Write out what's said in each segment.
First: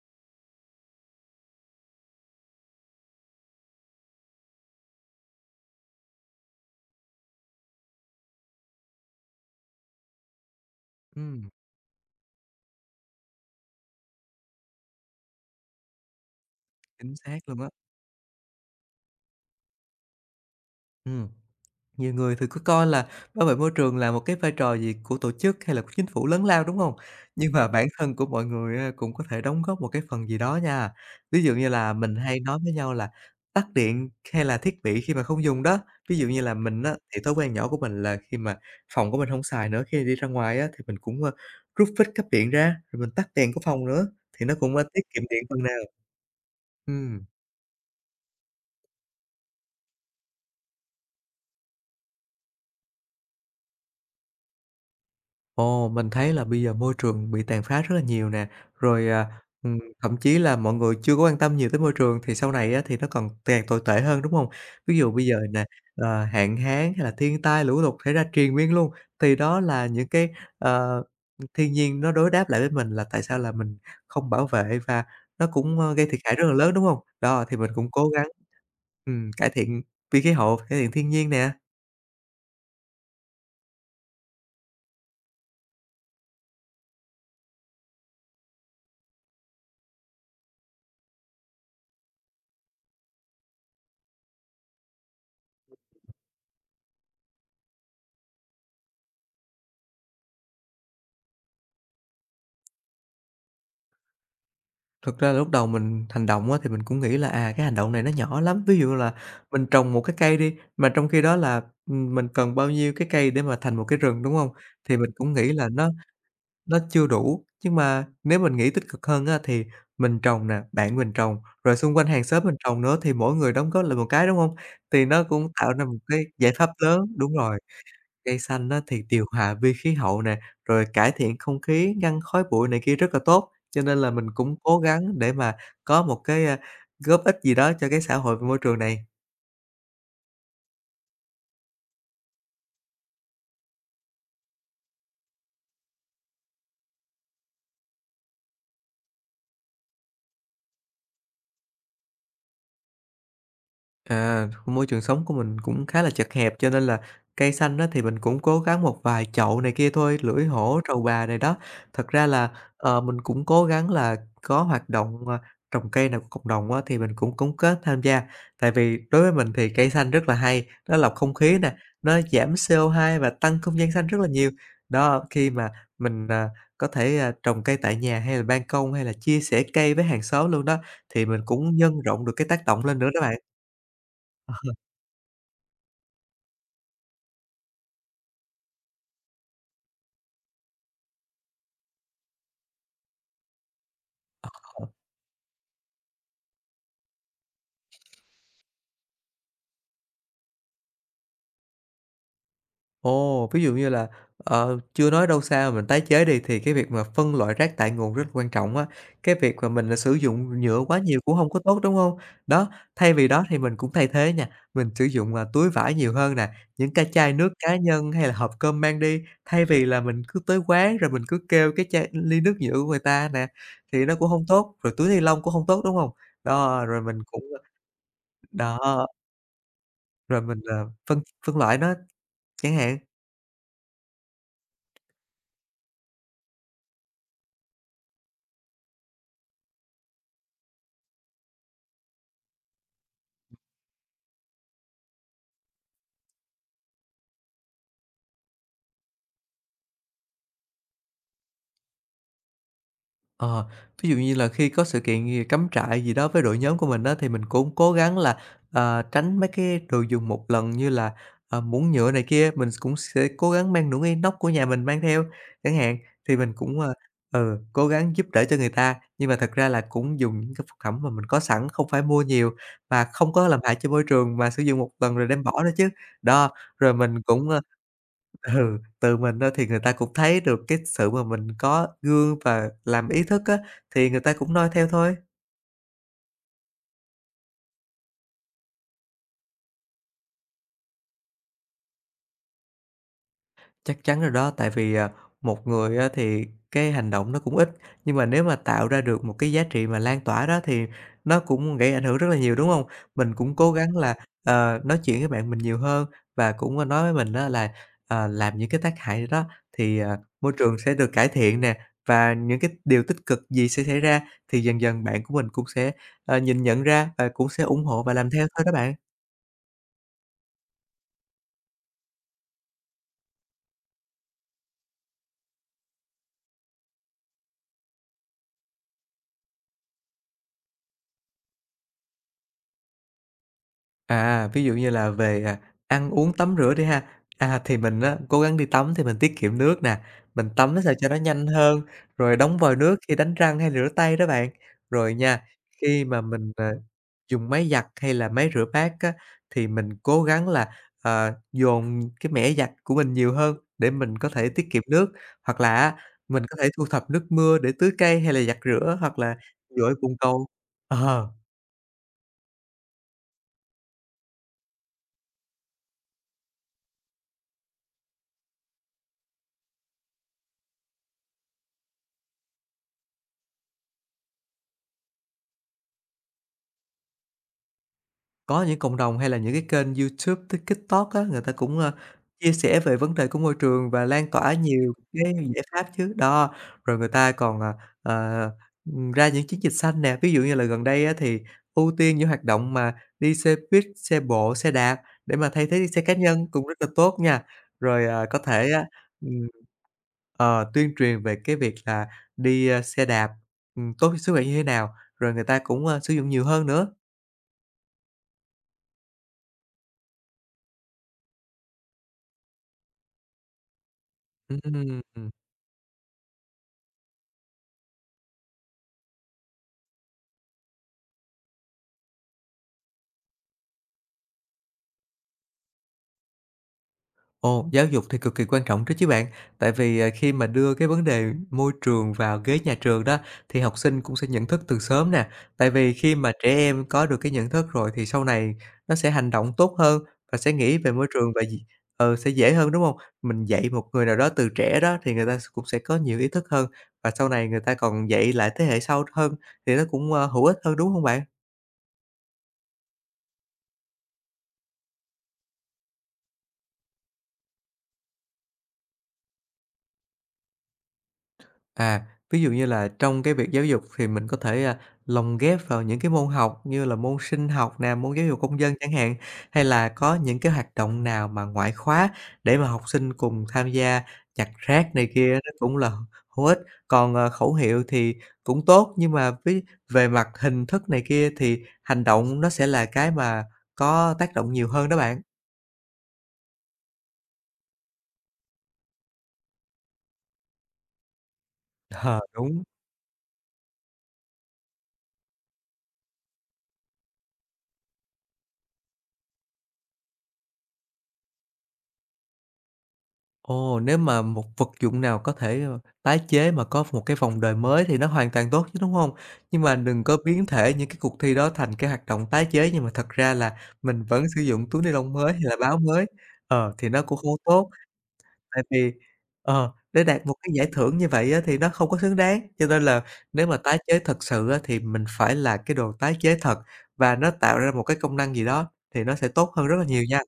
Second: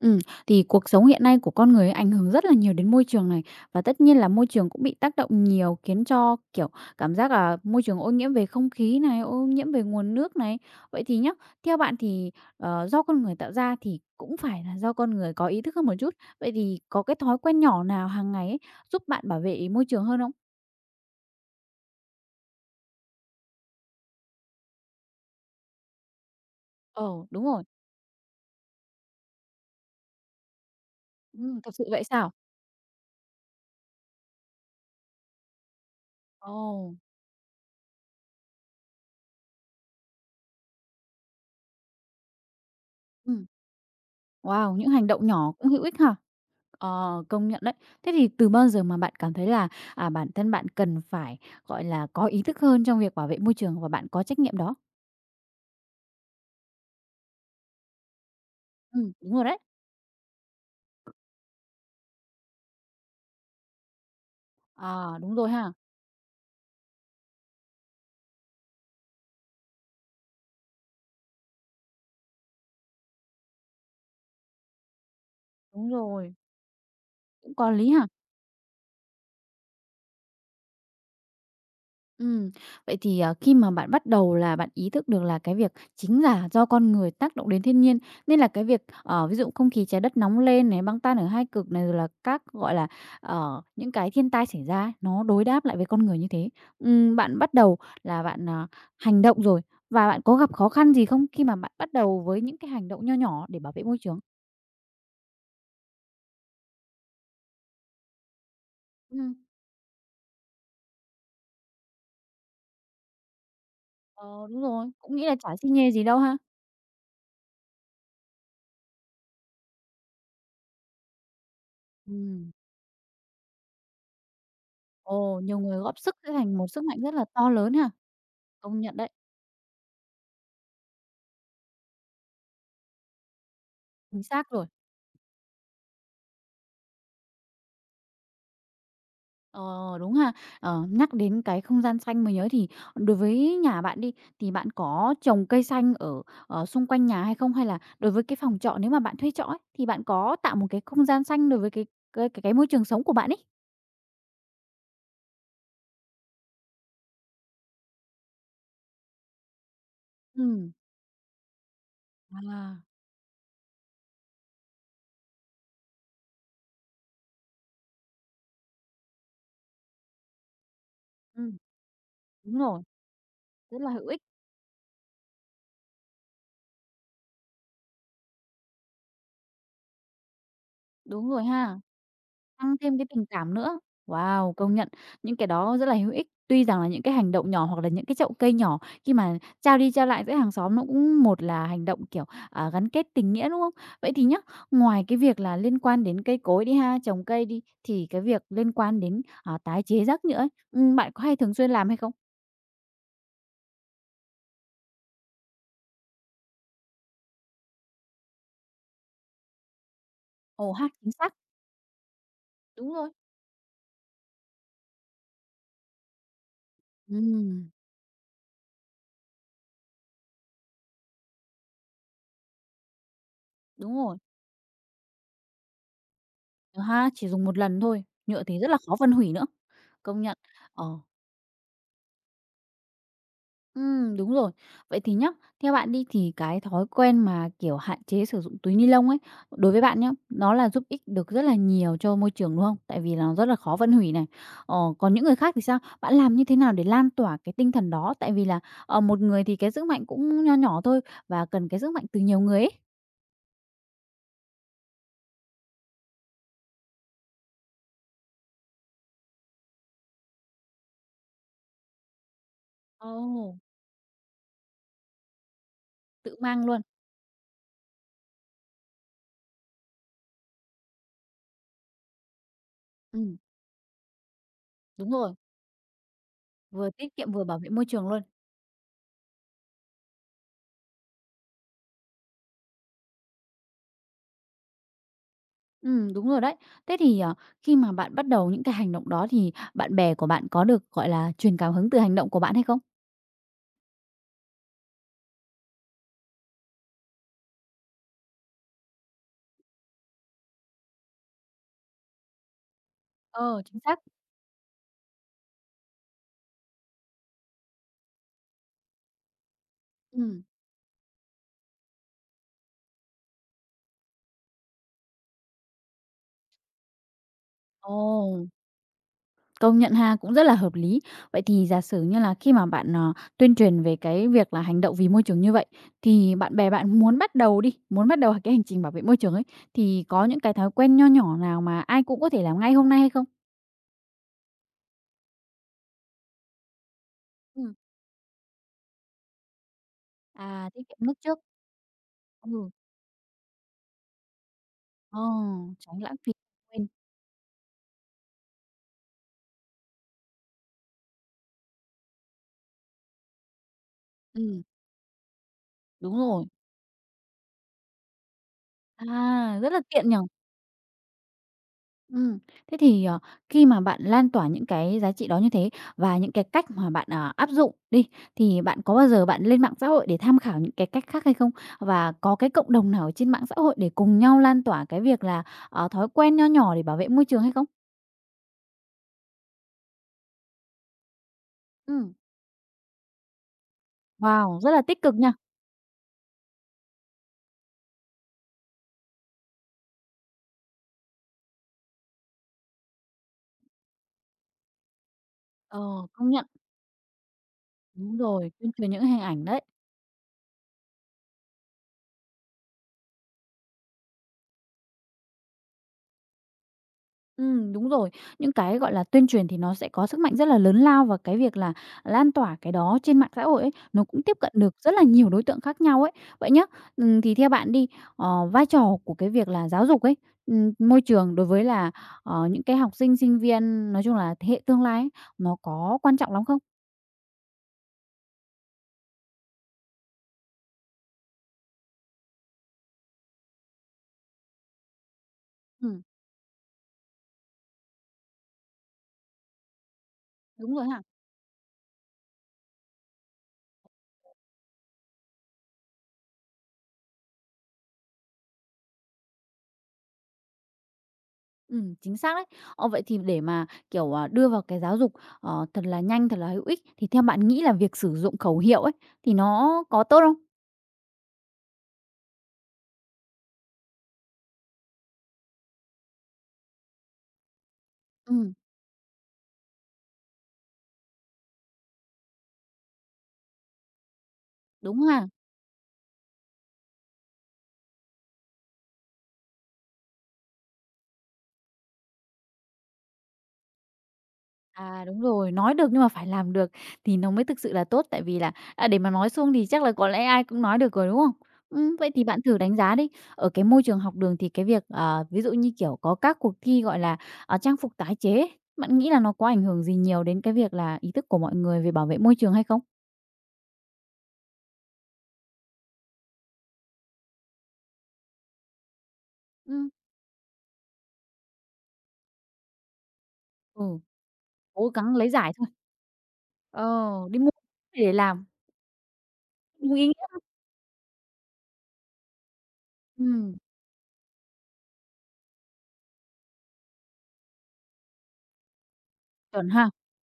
Ừ, thì cuộc sống hiện nay của con người ấy ảnh hưởng rất là nhiều đến môi trường này và tất nhiên là môi trường cũng bị tác động nhiều khiến cho, cảm giác là môi trường ô nhiễm về không khí này, ô nhiễm về nguồn nước này. Vậy thì nhá, Ừm, theo bạn thì, do con người tạo ra thì cũng phải là do con người có ý thức hơn một chút. Vậy thì có chính cái xác thói quen luôn á. nhỏ nào hàng ngày ấy giúp bạn bảo vệ môi trường hơn không? Ừm, Nhiều người thì cứ coi là bảo vệ môi trường là một cái vai trò gì của tổ chức hay là của chính phủ lớn lao, đúng không? Ồ, đúng Nhưng rồi. mà bản thân của mọi người á cũng có thể đóng góp một cái phần gì đó nha. Ví dụ như Thật sự là vậy mình sao? hay nói với nhau là tắt điện hay là thiết bị khi mà không dùng đó. Ví dụ như là mình á Ồ, thì thói quen nhỏ của mình là khi mà phòng của mình không xài nữa, khi đi ra ngoài á thì mình cũng, rút phích cáp điện ra, rồi mình tắt ừm, đèn của phòng nữa, thì nó cũng, wow, những tiết hành kiệm động điện nhỏ phần cũng nào. hữu ích hả? Ờ, công nhận đấy. Thế thì từ bao giờ mà bạn cảm thấy là, à, bản thân bạn cần phải, có ý thức hơn trong việc bảo vệ môi trường và bạn có trách nhiệm đó? Ồ, mình thấy là bây giờ môi trường bị tàn phá rất là nhiều nè, rồi, Đúng rồi đấy. Thậm chí là mọi người chưa có quan tâm nhiều tới môi trường thì sau này á thì nó còn càng tồi tệ hơn, đúng không? Ví dụ À, bây đúng giờ rồi nè, ha, hạn hán hay là thiên tai, lũ lụt xảy ra triền miên luôn, thì đó là những cái, ờ, thiên nhiên nó đối đáp lại với mình là tại sao là mình không bảo vệ và nó cũng, đúng gây thiệt hại rồi, rất là lớn, đúng không? Đó, cũng thì mình có cũng lý ha. cố gắng, cải thiện vì khí hậu, cải thiện thiên nhiên nè. Ừm, vậy thì, khi mà bạn bắt đầu là bạn ý thức được là cái việc chính là do con người tác động đến thiên nhiên, nên là cái việc, ví dụ không khí trái đất nóng lên này, băng tan ở hai cực này, rồi là các, những cái thiên tai xảy ra ấy, nó đối đáp lại với con người như thế. Bạn bắt đầu là bạn, hành động rồi, và bạn có gặp khó khăn gì không khi mà bạn bắt đầu với những cái hành động nho nhỏ để bảo vệ môi trường? Thực ra là lúc đầu mình hành động á, thì mình cũng nghĩ là, à, cái hành động này nó nhỏ lắm, ví dụ là Ừm. mình trồng một cái cây đi, mà trong khi đó là, mình cần bao nhiêu cái cây để mà thành một cái rừng, đúng Ờ, không? đúng rồi, Thì mình cũng nghĩ cũng là chả nghĩ là xi nó nhê gì đâu ha? nó chưa đủ, nhưng mà nếu mình nghĩ tích cực hơn á, thì mình trồng nè, bạn mình trồng, rồi xung quanh hàng xóm Ừm, mình trồng nữa thì mỗi người đóng góp lại một cái, đúng không? Thì nó ồ, cũng nhiều tạo người ra một góp sức cái sẽ giải thành một pháp sức lớn mạnh rất là đúng to rồi. lớn ha, Cây xanh á công nhận thì đấy. điều hòa vi khí hậu nè, rồi cải thiện không khí, ngăn khói bụi này kia rất là tốt, cho nên là Chính mình xác cũng rồi. cố gắng để mà có một cái, góp ích gì đó cho cái xã hội và môi trường này. Ờ, đúng ha. Ờ, nhắc đến cái không gian xanh mới nhớ thì đối với nhà bạn đi, thì bạn có trồng cây xanh ở, xung quanh nhà hay không? Hay là đối với cái phòng trọ nếu mà bạn thuê trọ ấy, thì bạn có tạo một cái không gian xanh đối với cái cái môi trường sống của bạn ấy? À, môi trường sống của mình cũng khá là chật hẹp cho nên là cây xanh đó thì mình cũng cố gắng một vài chậu này kia thôi, lưỡi Ừm. hổ, trầu bà này đó. Thật ra là, À. Mình cũng cố gắng là có hoạt động, trồng cây nào của cộng đồng á, thì mình cũng cống kết tham gia. Tại vì đối với mình thì cây xanh rất là hay, nó lọc không Ừm, khí nè, nó giảm đúng rồi, CO2 và tăng không rất là gian xanh hữu rất ích. là nhiều. Đó, khi mà mình, à, có thể, à, trồng cây tại nhà hay là ban công hay là chia sẻ cây với hàng xóm luôn đó, thì Đúng mình rồi cũng ha. nhân rộng được cái tác Tăng động thêm lên cái nữa đó tình bạn. cảm nữa. Wow, công nhận những cái đó rất là hữu ích. Tuy rằng là những cái hành động nhỏ hoặc là những cái chậu cây nhỏ khi mà trao đi trao lại giữa hàng xóm nó cũng một là hành động, gắn kết tình nghĩa, đúng không? Vậy thì nhá, ngoài cái việc là liên quan đến cây cối đi ha, trồng cây đi, thì cái việc liên quan đến, tái chế rác nhựa ấy, bạn có hay thường xuyên làm hay không? Ồ, ví dụ như là, chưa nói đâu xa mà mình tái chế đi, thì cái việc mà phân loại rác tại nguồn rất là quan trọng á. Cái việc mà mình, à, sử dụng Ồ nhựa ha, quá chính nhiều xác, cũng không có tốt, đúng không? Đó, đúng rồi. thay vì đó thì mình cũng thay thế nha, mình sử dụng, à, túi vải nhiều hơn nè, những cái chai nước Ừm, cá nhân hay là hộp cơm mang đi, thay vì là mình cứ tới quán rồi mình cứ kêu cái chai ly nước nhựa của người ta nè, đúng thì nó rồi. cũng không tốt, rồi túi ni lông cũng không tốt, đúng không? Ờ Đó, rồi ha, mình chỉ cũng, dùng một lần thôi, nhựa thì rất là khó đó, phân hủy nữa. Công nhận. rồi mình, Ờ. Phân phân loại nó chẳng hạn. Ừ, đúng rồi. Vậy thì nhá, theo bạn đi thì cái thói quen mà, hạn chế sử dụng túi ni lông ấy, đối với bạn nhá, nó là giúp ích được rất là nhiều cho môi trường, đúng không? Tại vì là nó rất là khó phân hủy này. Ờ, còn những người khác thì sao? Bạn làm như thế nào để lan tỏa cái tinh thần đó? Tại vì là, một người thì cái sức mạnh cũng nho nhỏ thôi và cần cái sức mạnh từ nhiều người ấy. Ờ, ví dụ như là khi có sự kiện gì cắm trại gì đó với đội nhóm của mình đó thì mình cũng cố gắng là, tránh mấy cái đồ dùng một lần như là, muỗng nhựa này kia, mình cũng Ồ, sẽ cố gắng mang muỗng inox của nhà mình mang theo chẳng hạn. Thì tự mình mang cũng, luôn. Cố gắng giúp đỡ cho người ta, nhưng mà thật ra là cũng dùng những cái vật phẩm mà mình có sẵn, không phải mua nhiều và Ừ, không có làm hại cho môi trường mà sử dụng một đúng lần rồi rồi, đem bỏ đó chứ. Đó, vừa rồi tiết mình kiệm vừa cũng, bảo vệ môi trường luôn. ừ, từ mình á thì người ta cũng thấy được cái sự mà mình có gương và làm ý thức á, thì người ta cũng noi theo thôi. Ừ, đúng rồi đấy. Thế thì, khi mà bạn bắt đầu những cái hành động đó thì bạn bè của bạn có được, truyền cảm hứng từ hành động của bạn hay không? Chắc chắn rồi đó, tại vì, à, một người á thì cái hành động nó cũng ít, nhưng mà nếu mà tạo ra được một cái giá trị mà lan tỏa đó thì nó cũng gây ảnh hưởng rất là nhiều, đúng không? Mình cũng Ờ, cố chính gắng xác. là, nói chuyện với bạn mình nhiều hơn và cũng, nói với mình đó là, làm những cái tác hại đó thì, à, Ừ. môi trường sẽ được cải thiện nè, và những cái điều tích cực gì sẽ xảy ra thì dần dần bạn của mình cũng sẽ, nhìn nhận ra và cũng sẽ ủng hộ và làm theo Ồ, thôi đó bạn. công nhận ha, cũng rất là hợp lý. Vậy thì giả sử như là khi mà bạn, tuyên truyền về cái việc là hành động vì môi trường như vậy, thì bạn bè bạn muốn bắt đầu đi, muốn bắt đầu cái hành trình bảo vệ môi trường ấy, thì có những cái thói quen nho nhỏ nào mà ai cũng có thể làm ngay hôm nay hay không? À, ví dụ như là về, à, ăn uống, tắm rửa đi ha. À, Ừm, thì mình á, cố gắng đi tắm thì mình tiết kiệm nước nè, mình à, tắm nó tiết sao kiệm cho nước nó trước. nhanh hơn, rồi đóng Ừ. vòi nước khi đánh răng hay rửa tay đó bạn. Rồi Ờ, nha, tránh khi lãng mà phí mình, quên. dùng máy giặt hay là máy rửa bát á, thì mình cố gắng là, dồn cái mẻ giặt của mình nhiều hơn để mình có thể Ừm. tiết kiệm nước. Hoặc là á, Đúng mình rồi. có thể thu thập nước mưa để tưới cây hay là giặt rửa, hoặc là À, rất là dội tiện bồn nhỉ? cầu. Ờ. Ừ. Thế thì, khi mà bạn lan tỏa những cái giá trị đó như thế và những cái cách mà bạn, áp dụng đi, thì bạn có bao giờ bạn lên mạng xã hội để tham khảo những cái cách khác hay không? Và có cái cộng đồng nào ở trên mạng xã hội để cùng nhau lan tỏa cái việc là, thói quen nho nhỏ để bảo vệ môi trường hay không? Có những cộng đồng hay là những cái kênh YouTube với TikTok á, người ta cũng, Ừ. chia sẻ về vấn đề của môi trường và lan tỏa Wow, rất là nhiều tích cực cái nha. giải pháp chứ. Đó, rồi người ta còn, ờ, ra những chiến dịch xanh nè, ví dụ như là gần đây á thì ưu tiên những hoạt động mà đi xe buýt, xe bộ, xe đạp để mà thay thế Ờ, đi xe cá công nhận. nhân cũng rất là tốt nha. Rồi, Đúng à, có rồi, thể tuyên á, truyền những hình ảnh ừm, đấy. ờ, tuyên truyền về cái việc là đi, xe đạp, tốt cho sức khỏe như thế nào, rồi người ta cũng, sử dụng nhiều hơn nữa. Ừ, đúng rồi. Những cái, tuyên truyền thì nó sẽ có sức mạnh rất là lớn lao và cái việc là lan tỏa cái đó trên mạng xã hội ấy, nó cũng tiếp cận được rất là nhiều Ừm. đối tượng khác nhau ấy. Vậy nhá, thì theo bạn đi, vai trò của cái việc là giáo dục ấy, môi trường đối với là, những cái học sinh, sinh viên, nói chung là thế hệ tương lai ấy, nó có quan trọng lắm không? Ồ, giáo dục thì cực kỳ quan trọng đó chứ bạn, tại vì, à, khi mà đưa cái vấn đề môi trường vào ghế nhà trường đó, thì học sinh cũng sẽ nhận thức từ sớm nè. Tại vì Ừ, khi mà trẻ em có được cái nhận thức rồi thì sau này nó sẽ hành động tốt hơn và sẽ đúng nghĩ rồi về hả? môi trường và gì ừ, sẽ dễ hơn, đúng không? Mình dạy một người nào đó từ trẻ đó thì người ta cũng sẽ có nhiều ý thức hơn, và sau này người ta còn dạy lại thế hệ sau hơn thì nó cũng, hữu ích hơn, đúng không bạn? Ừ, chính xác đấy. Ờ, vậy thì để mà, đưa vào cái giáo dục, thật là nhanh, thật là hữu ích thì theo bạn nghĩ là việc sử dụng khẩu hiệu ấy, thì nó có tốt không? À, ví dụ như là trong cái việc giáo dục thì mình có thể, à, lồng ghép vào những cái môn học như là môn sinh học nè, môn giáo dục Ừm, công dân chẳng hạn, hay là có những cái hoạt động nào mà ngoại khóa để mà học sinh cùng tham gia nhặt rác đúng này ha. kia nó cũng là hữu ích. Còn, khẩu hiệu thì cũng tốt, nhưng mà với về mặt hình thức này kia thì hành động nó sẽ là cái mà có tác động nhiều hơn đó À, bạn. đúng rồi, nói được nhưng mà phải làm được thì nó mới thực sự là tốt, tại vì là, để mà nói suông thì chắc là có lẽ ai cũng nói được rồi, đúng không? Vậy Ờ, thì bạn thử đúng. đánh giá đi, ở cái môi trường học đường thì cái việc, ví dụ như, có các cuộc thi, trang phục tái chế ấy, bạn nghĩ là nó có ảnh hưởng gì nhiều đến cái việc là ý thức của mọi người về bảo vệ môi trường hay không? Ồ, nếu mà một vật dụng nào có thể, tái chế mà có một cái vòng đời mới thì nó hoàn toàn tốt chứ, đúng không? Nhưng mà Ừm, đừng có biến thể những cái cuộc thi đó thành cái hoạt động tái chế nhưng mà thật ra là ừ, mình vẫn sử dụng túi cố ni lông gắng lấy mới hay giải là thôi. báo mới, thì nó Ờ, cũng không đi mua tốt. để làm, Tại vì, đúng để ý đạt một nghĩa. cái giải thưởng như vậy á thì nó không có xứng đáng, cho nên là nếu Ừm, mà tái chế thật sự á thì mình phải là cái đồ tái chế thật và nó tạo ra một cái công năng gì đó thì nó sẽ tốt hơn chuẩn rất là ha. nhiều nha.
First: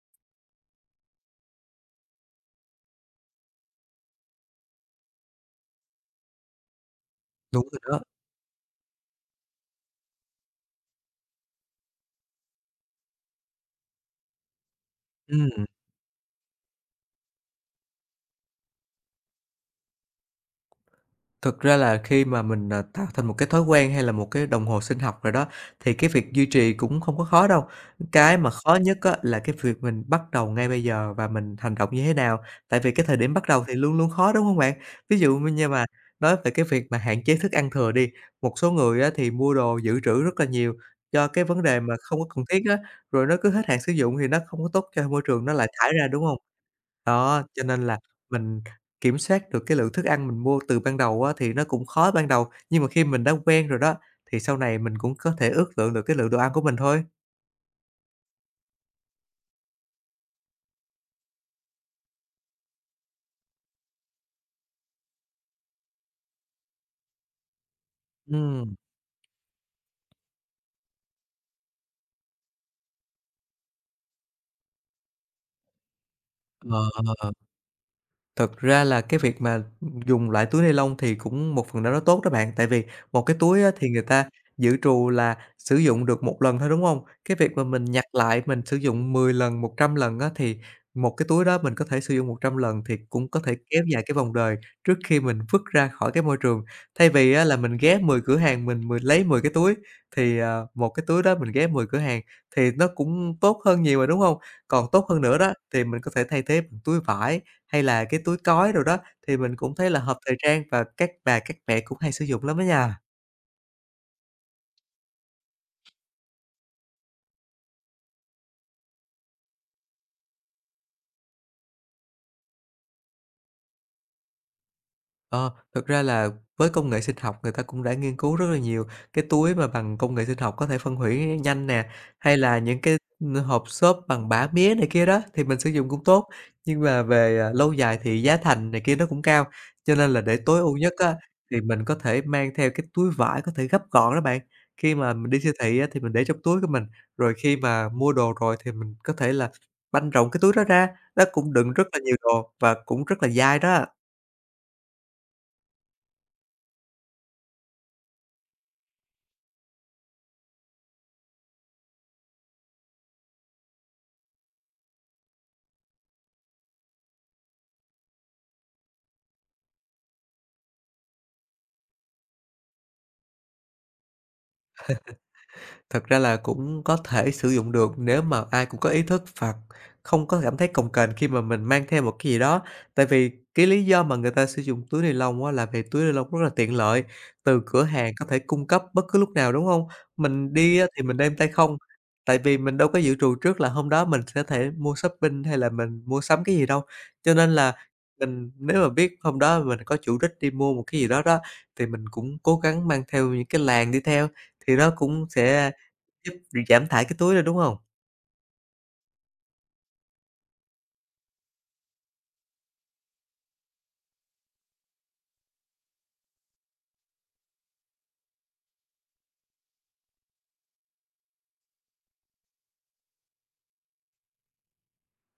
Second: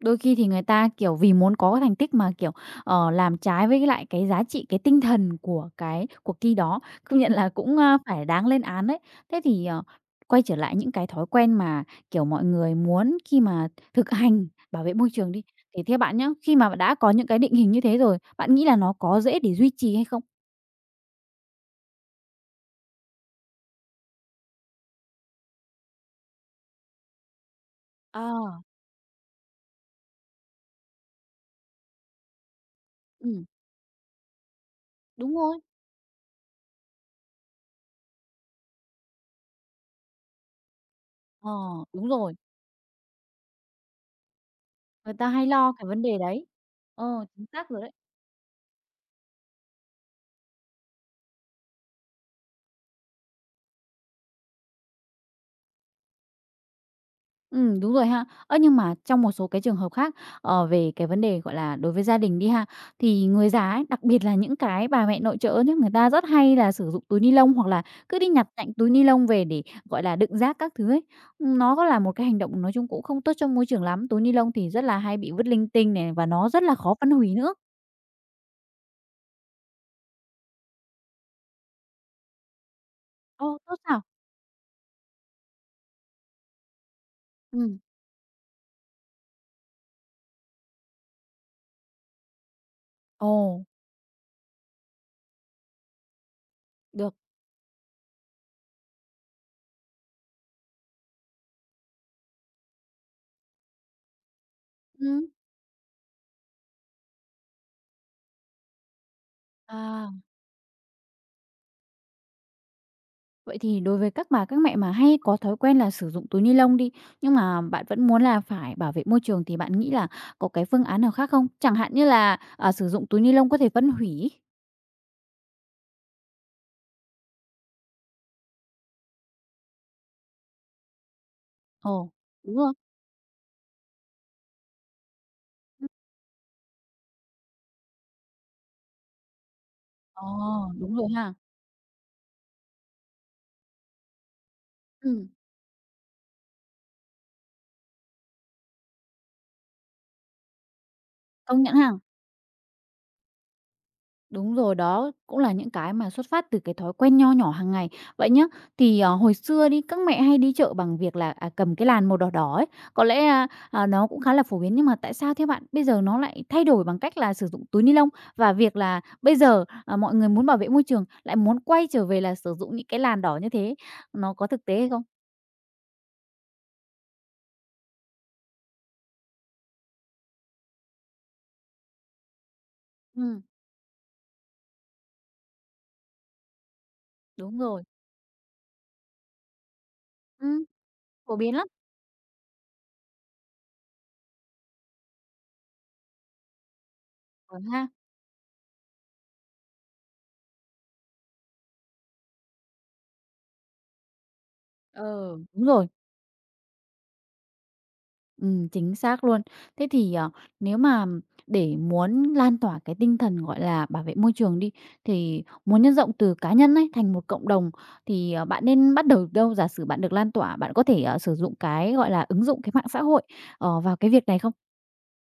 Đôi khi thì người ta, vì muốn có cái thành tích mà, làm trái với lại cái giá trị, cái tinh thần của cái cuộc thi đó, công nhận là Đúng cũng, rồi a, đó, phải đáng lên án đấy. Thế thì, quay trở lại những cái thói quen mà, mọi người muốn khi mà thực hành bảo vệ môi trường đi, ừm. thì theo bạn nhá, khi mà đã có những cái định hình như thế rồi, bạn nghĩ là nó có dễ để duy trì hay không? Thực ra là khi mà mình, à, tạo thành một cái thói quen hay là một cái đồng hồ sinh học rồi đó, thì cái việc duy trì cũng không có khó đâu. Ờ, Cái mà khó nhất á là cái việc mình bắt đầu ngay bây giờ và mình hành động như thế nào, tại vì cái thời điểm bắt ừm, đầu thì luôn luôn khó, đúng không bạn? Ví đúng dụ rồi, như mà nói về cái việc mà hạn chế thức ăn thừa đi, một số người á thì mua đồ dự trữ rất là nhiều cho cái ờ, vấn đề mà đúng không có rồi, cần thiết á, rồi nó cứ hết hạn sử dụng thì nó không có tốt cho người môi ta trường, hay nó lại lo cái thải vấn ra, đề đúng không? đấy. Ờ, Đó, chính cho xác rồi nên đấy. là mình kiểm soát được cái lượng thức ăn mình mua từ ban đầu á, thì nó cũng khó ban đầu, nhưng mà khi mình đã quen rồi đó, thì sau này mình cũng có thể ước lượng được cái lượng đồ ăn của mình thôi. Ừ, đúng rồi ha. Ơ, nhưng mà trong một số cái trường hợp khác, về cái vấn đề, đối với gia đình đi ha, thì người già ấy, đặc biệt là những cái bà mẹ nội trợ nhé, người ta rất hay là sử dụng túi ni lông hoặc là cứ đi nhặt nhạnh Ừm. túi ni lông về để, đựng rác các thứ ấy. Nó có là một cái hành động nói chung cũng không tốt cho môi trường lắm, túi ni lông thì rất là hay bị vứt linh tinh này và nó rất là Ờ. khó phân hủy nữa. Thực ra là cái việc mà dùng loại túi ni lông thì cũng một phần nào đó tốt đó bạn, tại vì một cái Ồ, túi á tốt thì sao? người ta dự trù là sử dụng được một lần thôi, đúng không? Cái việc mà Ừ. mình nhặt lại mình sử dụng 10 lần, 100 lần á, thì một cái túi đó mình có thể sử dụng 100 lần thì cũng Ồ, có thể kéo dài cái vòng đời trước khi mình vứt ra khỏi cái môi trường. Thay được. vì á là mình ghé 10 cửa hàng mình mười lấy 10 cái túi, thì, một cái túi đó mình ghé 10 cửa hàng thì nó cũng tốt hơn nhiều rồi, đúng không? Còn tốt hơn Ừ. nữa đó thì mình có thể thay thế bằng túi vải, hay là cái túi cói đồ đó, thì mình cũng thấy là À. hộp thời trang và các bà các mẹ cũng hay sử dụng lắm đó nha. Vậy thì đối với các bà các mẹ mà hay có thói quen là sử dụng túi ni lông đi, nhưng mà bạn vẫn muốn là phải bảo vệ môi trường thì bạn nghĩ là có cái phương án nào khác không? Chẳng hạn như là, sử dụng túi ni lông có thể phân hủy. Ờ, thực ra là với công nghệ sinh học người ta cũng đã nghiên cứu rất là nhiều, cái túi mà bằng công nghệ sinh học có thể phân hủy nhanh nè, Ồ, hay đúng là rồi. những cái, hộp xốp bằng bã mía này kia đó thì mình sử dụng Ừm. cũng tốt, nhưng mà về, lâu dài thì giá thành này kia nó cũng cao, cho nên là Ồ, để tối ưu nhất đúng rồi á, ha. thì mình có thể mang theo cái túi vải có thể gấp gọn đó bạn. Khi mà Ừm, mình đi siêu thị á, thì mình để trong túi của mình, rồi khi mà mua đồ rồi thì mình có thể là banh rộng cái túi đó ra, nó cũng công đựng nhận rất ha. là nhiều đồ và cũng rất là dai đó. Đúng rồi đó, cũng là những cái mà xuất phát từ cái thói quen nho nhỏ hàng ngày. Vậy nhá, thì, hồi xưa đi, các mẹ hay đi chợ bằng việc là, cầm cái làn màu đỏ đỏ ấy, có lẽ, nó cũng khá là phổ biến, nhưng mà tại sao thế bạn bây giờ nó lại thay đổi bằng cách là sử dụng túi ni lông? Và việc là bây giờ, mọi người muốn bảo vệ môi trường lại muốn quay trở về là sử dụng những cái làn đỏ như thế, nó có thực tế hay không? Thật ra là cũng có thể sử dụng được nếu mà ai cũng có ý thức và không có cảm thấy cồng kềnh khi mà mình mang theo một cái gì đó. Tại vì Ừm, cái lý do mà người ta sử dụng túi ni lông á là vì túi ni lông rất là tiện lợi, đúng từ cửa rồi, hàng có thể cung cấp bất cứ lúc nào, đúng không? Mình ừm, đi á thì mình đem phổ tay biến lắm, không, tại vì mình đâu có dự trù trước là hôm đó mình sẽ thể mua shopping hay là mình mua sắm cái gì đâu. Cho nên ờ là ha. mình nếu mà biết hôm đó mình có chủ đích đi mua một cái gì đó đó, thì mình cũng cố gắng mang theo những cái làng đi theo, thì nó cũng Ờ, đúng sẽ rồi. giúp việc giảm thải cái túi ra, đúng hông? Chính xác luôn. Thế thì, nếu mà để muốn lan tỏa cái tinh thần, bảo vệ môi trường đi, thì muốn nhân rộng từ cá nhân ấy thành một cộng đồng thì, bạn nên bắt đầu đâu? Giả sử bạn được lan tỏa, bạn có thể, sử dụng cái, ứng dụng cái mạng xã hội, vào cái việc này không?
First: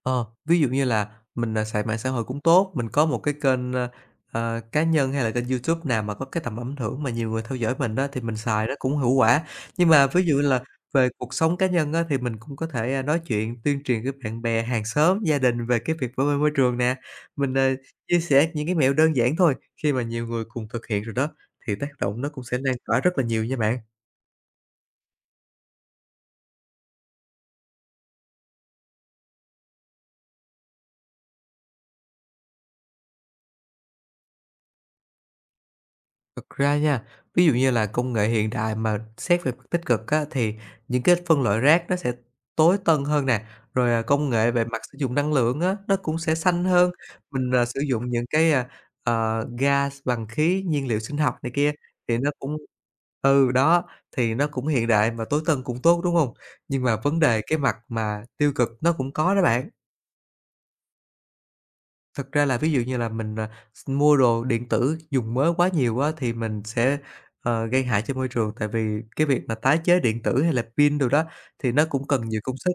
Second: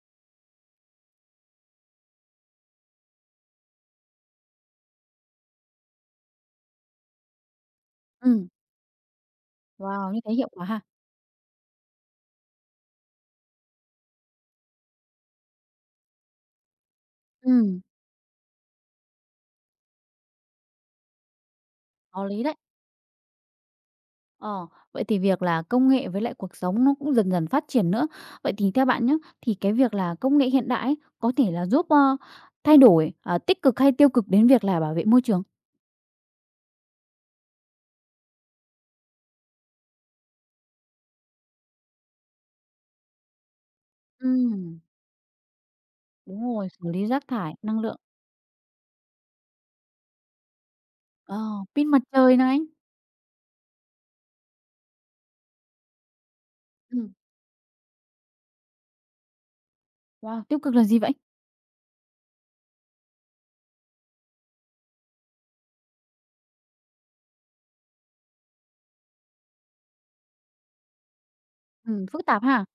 Ờ, ví dụ như là mình, xài mạng xã hội cũng tốt, mình có một cái kênh, cá nhân hay là kênh YouTube nào mà có cái tầm ảnh hưởng mà nhiều người theo dõi mình á, thì mình Ừ, xài nó cũng hữu quả. Nhưng mà wow, như ví thế dụ như hiệu là quả ha. về cuộc sống cá nhân á, thì mình cũng có thể, nói chuyện, tuyên truyền với bạn bè, hàng xóm, gia đình về cái việc bảo vệ môi trường nè. Mình, Ừ, chia sẻ những cái mẹo đơn giản thôi, khi mà nhiều người cùng thực hiện rồi đó, thì tác động có nó lý cũng đấy. sẽ lan tỏa rất là nhiều nha bạn. Ờ, vậy thì việc là công nghệ với lại cuộc sống nó cũng dần dần phát triển nữa. Vậy thì theo bạn nhé, thì cái việc là công nghệ hiện đại ấy, có thể là giúp, thay đổi, tích cực hay tiêu cực đến việc là bảo vệ môi trường? Thực ra nha, ví dụ như là công nghệ hiện đại mà xét về mặt tích cực á, thì những cái phân loại rác nó sẽ tối tân hơn nè, rồi, công nghệ về mặt Ừm, sử dụng năng lượng á, nó cũng sẽ đúng xanh rồi. Xử hơn. lý rác Mình, thải, sử năng lượng, dụng những cái, gas bằng khí nhiên liệu sinh học ờ, này kia pin mặt thì nó trời cũng này. Đó, thì nó cũng hiện đại mà tối tân cũng tốt, đúng không? Nhưng mà Ừm, vấn đề cái mặt mà tiêu cực nó cũng có đó bạn. wow, tiêu cực là gì vậy? Thực ra là ví dụ như là mình, mua đồ điện tử dùng mới quá nhiều á, thì mình sẽ, gây hại cho môi trường. Tại vì cái việc mà tái chế điện tử hay là pin đồ đó thì nó cũng Phức cần nhiều tạp công ha? sức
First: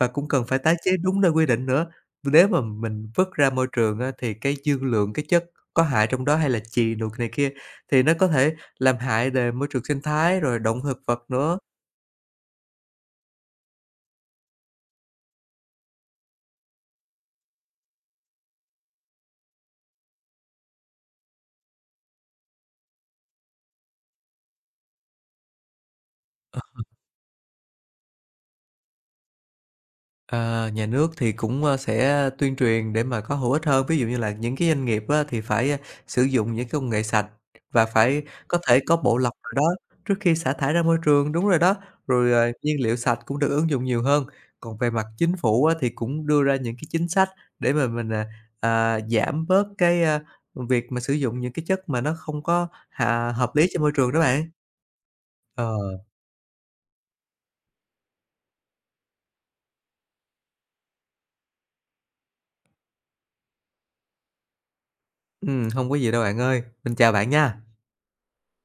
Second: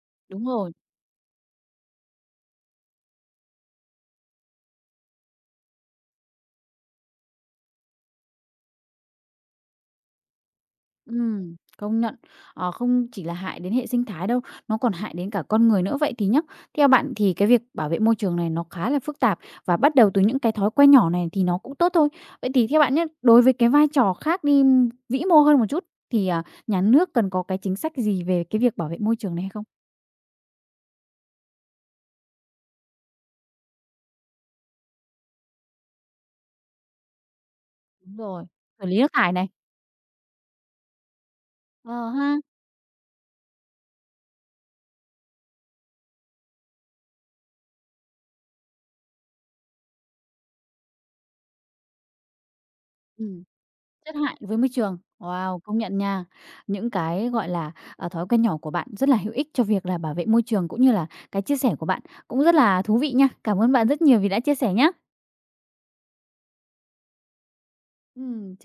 và cũng cần Đúng phải rồi. tái chế đúng nơi quy định nữa. Nếu mà mình vứt ra môi trường á, thì cái dư lượng, cái chất có hại trong đó hay là chì đồ này kia thì nó có thể làm hại về môi trường sinh thái, rồi động thực vật nữa. Công nhận. Ờ, không chỉ là hại đến hệ sinh thái đâu, nó còn hại đến cả con người nữa. Vậy thì nhá, theo bạn thì cái việc bảo vệ môi trường này nó khá là phức tạp và bắt đầu từ những cái thói quen nhỏ này thì nó cũng tốt thôi. Vậy thì theo bạn nhé đối với cái vai trò khác đi, vĩ mô hơn một chút thì, nhà nước cần có cái chính sách gì về cái việc bảo vệ môi trường này hay không? Ờ, nhà nước thì cũng, sẽ tuyên truyền để mà có hữu ích hơn, ví dụ như là những cái doanh nghiệp á thì phải, sử dụng những công nghệ sạch và Đúng phải rồi. có thể Xử có lý nước bộ lọc thải này. nào đó trước khi xả thải ra môi trường, đúng rồi đó, Ờ rồi, ha. Nhiên liệu sạch cũng được ứng dụng nhiều hơn. Còn về mặt chính phủ á thì cũng đưa ra những cái chính sách để mà mình, giảm bớt cái, việc mà sử dụng những cái chất mà nó không có Ừ. hà hợp lý cho môi trường Rất đó hại bạn. với môi trường. Wow, công nhận Ờ, nha. Những cái, thói quen nhỏ của bạn rất là hữu ích cho việc là bảo vệ môi trường cũng như là cái chia sẻ của bạn cũng rất là thú vị nha. Cảm ơn bạn rất nhiều vì đã chia sẻ nhé. Hông có gì đâu bạn ơi, mình chào bạn nha. Ừm.